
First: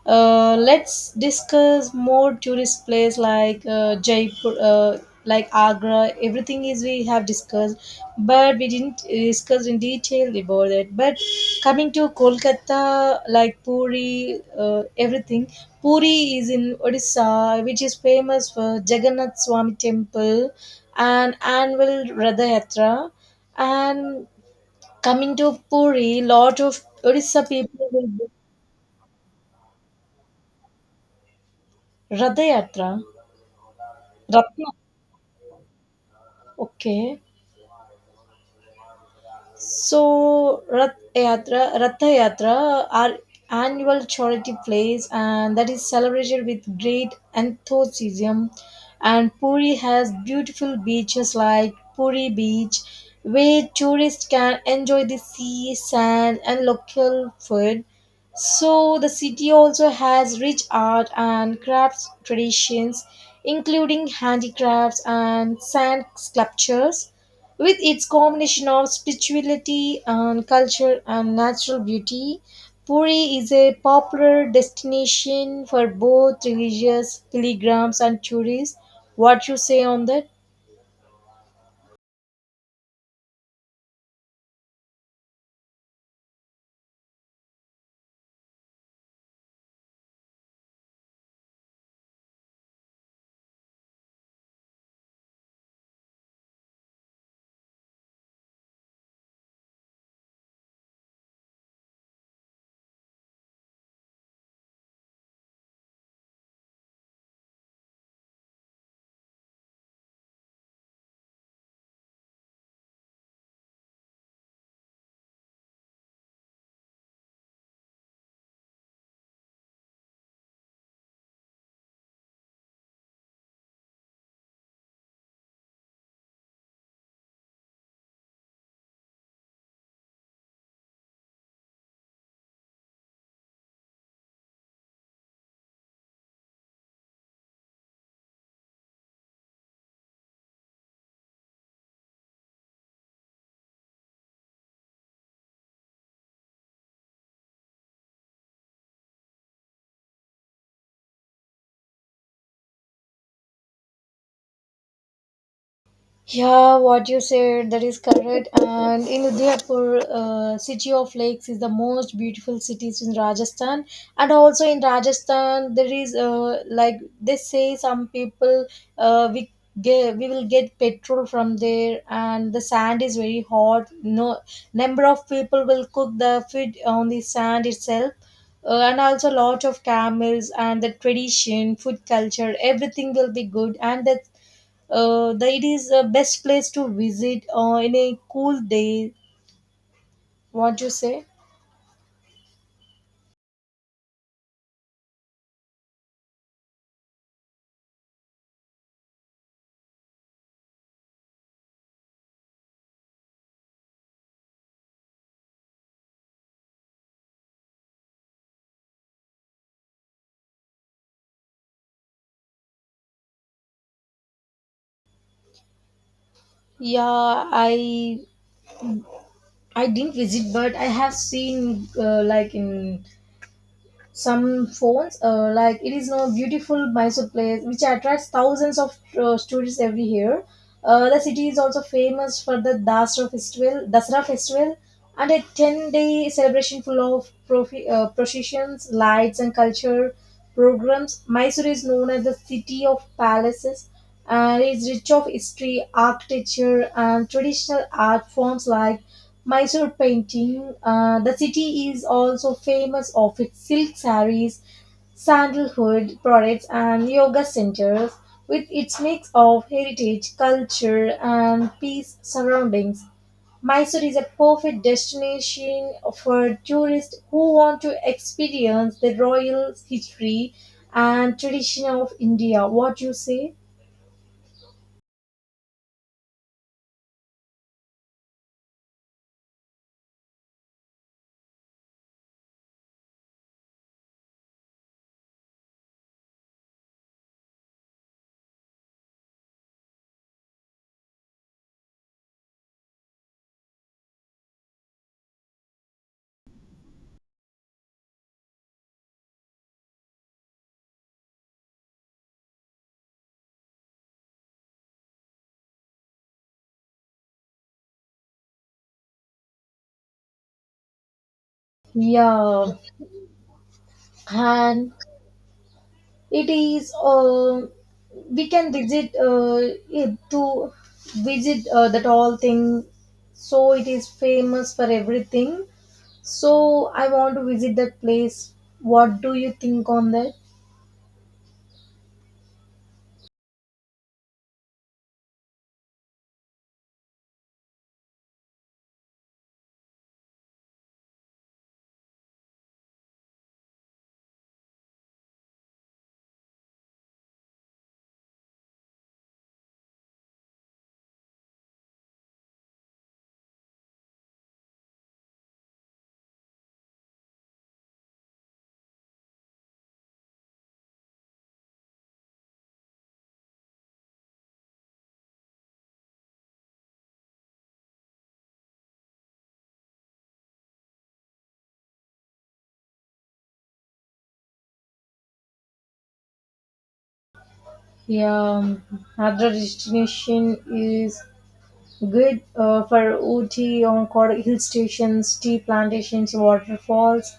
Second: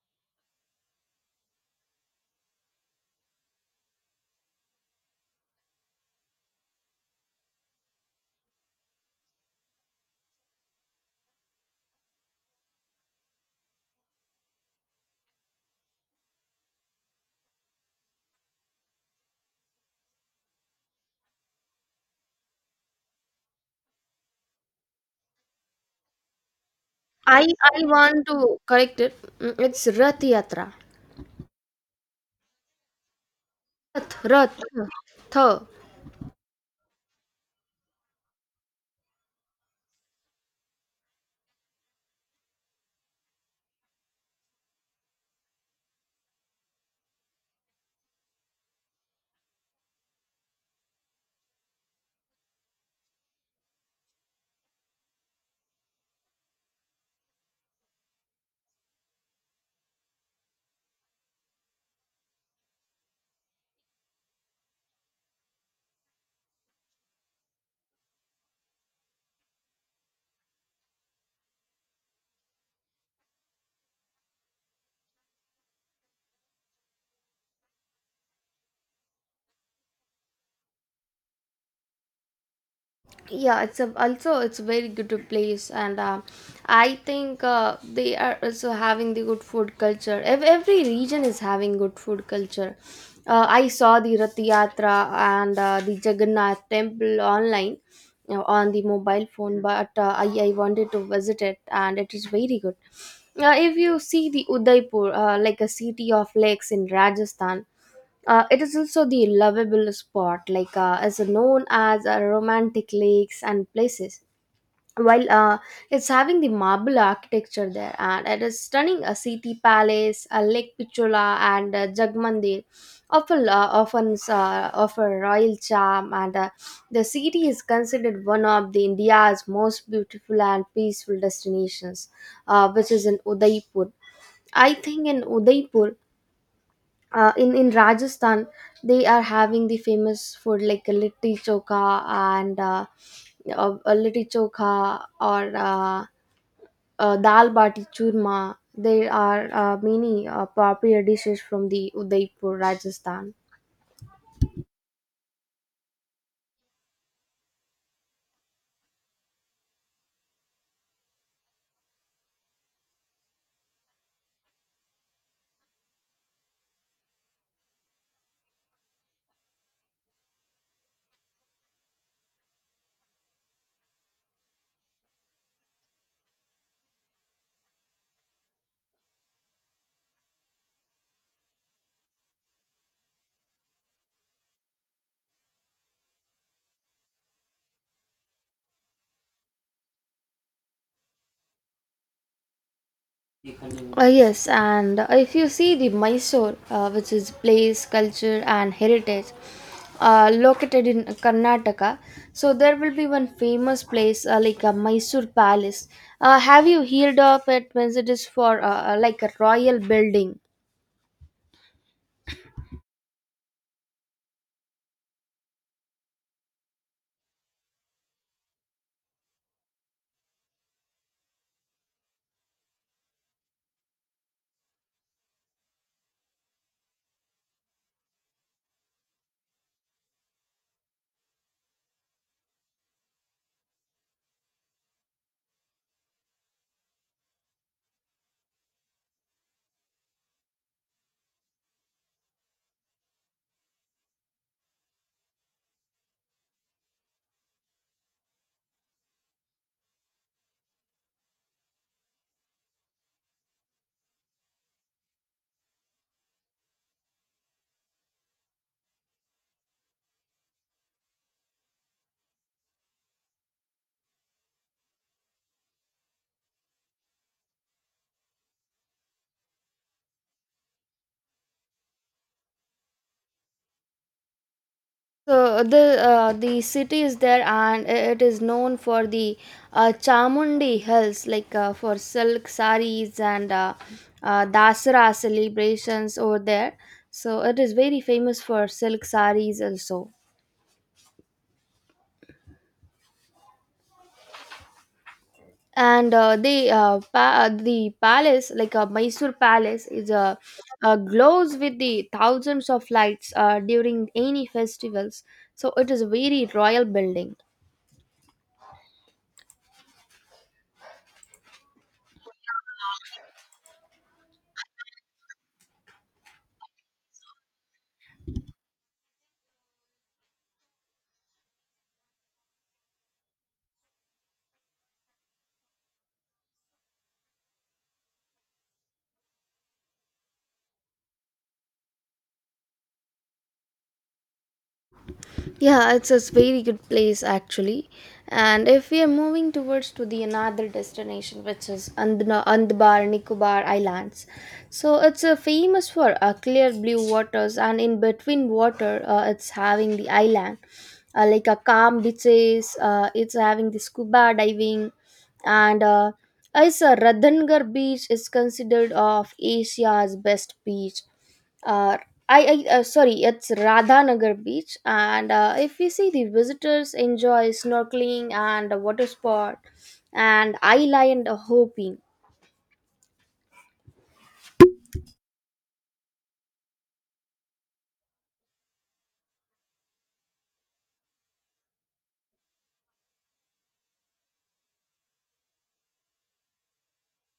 S1: Let's discuss more tourist place like Jaipur, like Agra. Everything is we have discussed, but we didn't discuss in detail about it. But coming to Kolkata, like Puri, everything. Puri is in Odisha, which is famous for Jagannath Swami Temple and annual Radha Yatra. And coming to Puri, lot of Odisha
S2: I
S1: people will
S2: want to correct it. Mm, it's Rath Yatra.
S1: Rath Yatra
S2: Rath,
S1: रत्न
S2: Rath, Tha.
S1: Okay. So Rath Yatra, Ratha Yatra are annual charity plays and that is celebrated with great enthusiasm. And Puri has beautiful beaches like Puri Beach, where tourists can enjoy the sea, sand and local food. So the city also has rich art and crafts traditions, including handicrafts and sand sculptures, with its combination of spirituality and culture and natural beauty. Puri is a popular destination for both religious pilgrims and tourists. What you say on that?
S2: Yeah, it's a, also it's a very good place, and I think they are also having the good food culture. Every region is having good food culture. I saw the Rath Yatra and the Jagannath Temple online, you know, on the mobile phone, but uh, I wanted to visit it, and it is very good. If you see the Udaipur, like a city of lakes in Rajasthan, it is also the lovable spot, like is known as romantic lakes and places. While it's having the marble architecture there, and it is stunning a city palace, a lake pichula, and Jagmandir often offer royal charm, and the city is considered one of the India's most beautiful and peaceful destinations, which is in Udaipur. I think in Udaipur in Rajasthan they are having the famous food like litti chokha and litti chokha or dal bati churma. There are many popular dishes from the Udaipur, Rajasthan.
S1: Yeah, what you said, that is correct. And in Udaipur, city of lakes is the most beautiful cities in Rajasthan. And also in Rajasthan, there is like they say some people, we get, we will get petrol from there, and the sand is very hot. No number of people will cook the food on the sand itself. And also lot of camels and the tradition food culture everything will be good. And that it is the best place to visit in a cool day. What you say?
S2: Yes, and if you see the Mysore, which is place, culture, and heritage, located in Karnataka, so there will be one famous place like a Mysore Palace. Have you heard of it? Means it is for like a royal building.
S1: Yeah, I I didn't visit, but I have seen like in some phones, like it is no beautiful Mysore place which attracts thousands of tourists every year. The city is also famous for the Dasra festival, and a ten-day celebration full of processions, lights, and culture programs. Mysore is known as the city of palaces and is rich of history, architecture, and traditional art forms like Mysore painting. The city is also famous of its silk sarees, sandalwood products, and yoga centers, with its mix of heritage, culture, and peace surroundings. Mysore is a perfect destination for tourists who want to experience the royal history and tradition of India. What you say?
S2: So the city is there, and it is known for the Chamundi Hills, like for silk saris and Dasara celebrations over there. So it is very famous for silk saris also. And the palace, like Mysore Palace, is glows with the thousands of lights during any festivals. So it is a very royal building.
S1: Yeah, and it is. We can visit it to visit that all thing. So it is famous for everything. So I want to visit that place. What do you think on that?
S2: Yeah, it's a very good place actually. And if we are moving towards to the another destination, which is Andbar Nicobar Islands, so it's famous for clear blue waters, and in between water, it's having the island, like a calm beaches. It's having the scuba diving, and it's a Radhangar beach is considered of Asia's best beach. Uh, I Sorry, it's Radhanagar Beach, and if we see, the visitors enjoy snorkeling and a water sport, and island hopping.
S1: Yeah, another destination is good for Ooty or hill stations, tea plantations, waterfalls,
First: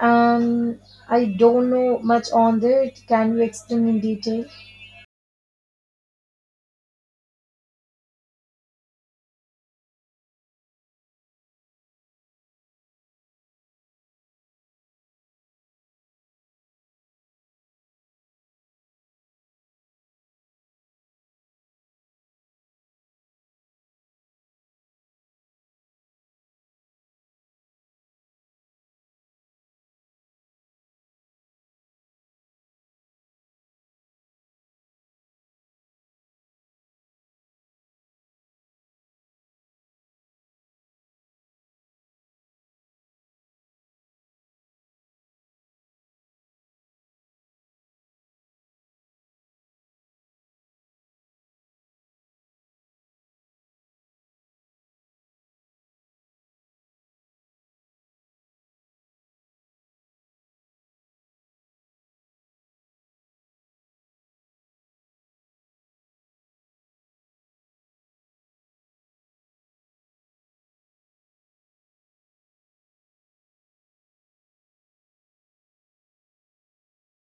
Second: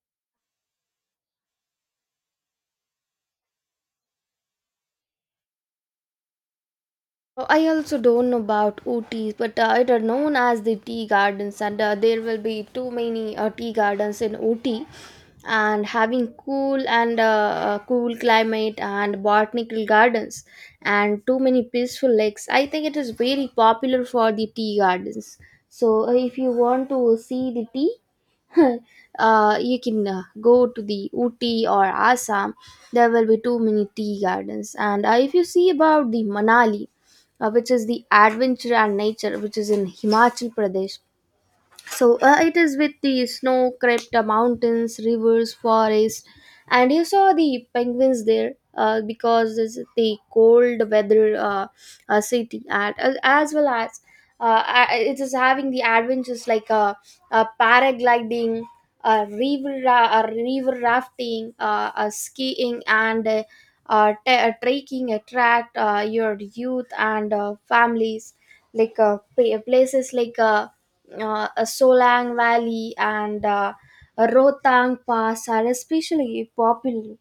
S1: and I don't know much on that. Can you explain in detail?
S2: Oh, I also don't know about Ooty, but it are known as the tea gardens, and there will be too many tea gardens in Ooty. And having cool and cool climate and botanical gardens and too many peaceful lakes. I think it is very popular for the tea gardens. So if you want to see the tea, <laughs> you can go to the Ooty or Assam. There will be too many tea gardens. And if you see about the Manali which is the adventure and nature, which is in Himachal Pradesh. So it is with the snow crept mountains, rivers, forests, and you saw the penguins there because it's the cold weather city, and as well as it is having the adventures like paragliding, river rafting, skiing, and trekking attract your youth and families like places like. Solang Valley and Rohtang Pass are especially popular.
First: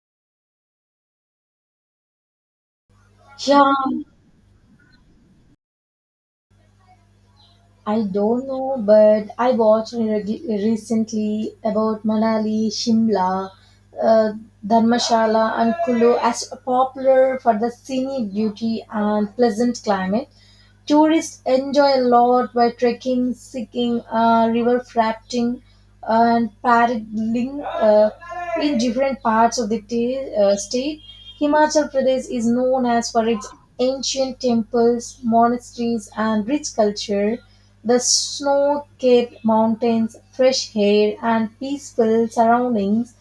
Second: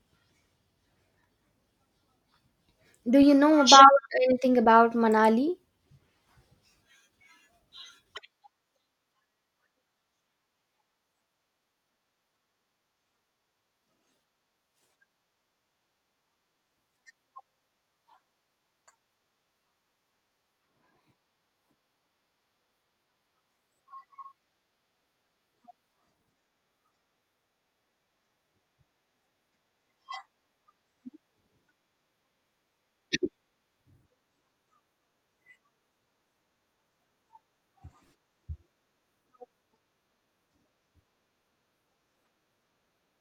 S2: Do you know
S1: Yeah,
S2: Sure. about anything about Manali?
S1: I don't know, but I watched recently about Manali, Shimla, uh, Dharmshala, and Kulu as popular for the scenic beauty and pleasant climate. Tourists enjoy a lot by trekking, seeking, river rafting, and paddling in different parts of the state. Himachal Pradesh is known as for its ancient temples, monasteries, and rich culture. The snow-capped mountains, fresh air, and peaceful surroundings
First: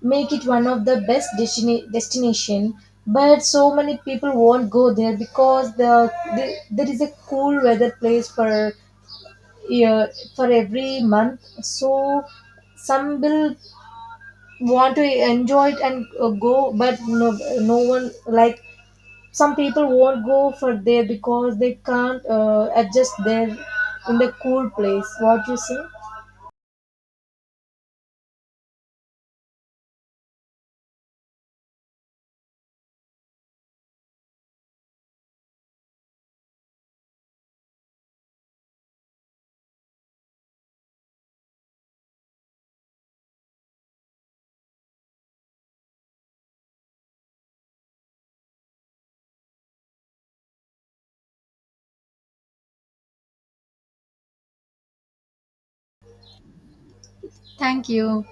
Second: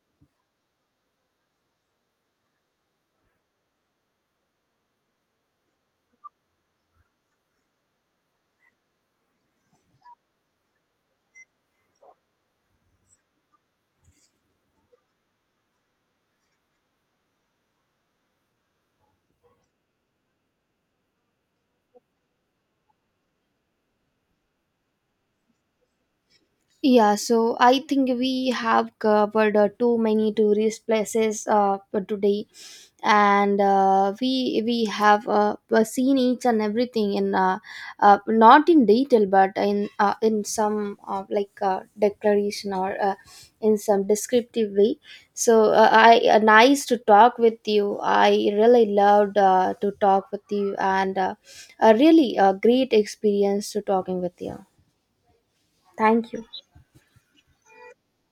S1: make it one of the best destination. But so many people won't go there because there is a cool weather place for year for every month. So some will want to enjoy it and go, but no, no one like some people won't go for there because they can't adjust there in the cool place. What you say?
S2: Yeah, so I think we have covered too many tourist places for today, and uh, we have seen each and everything in not in detail, but in some like declaration or in some descriptive way. So I nice to talk with you. I really loved to talk with you, and a really great experience to talking with you. Thank you.
S1: Thank you.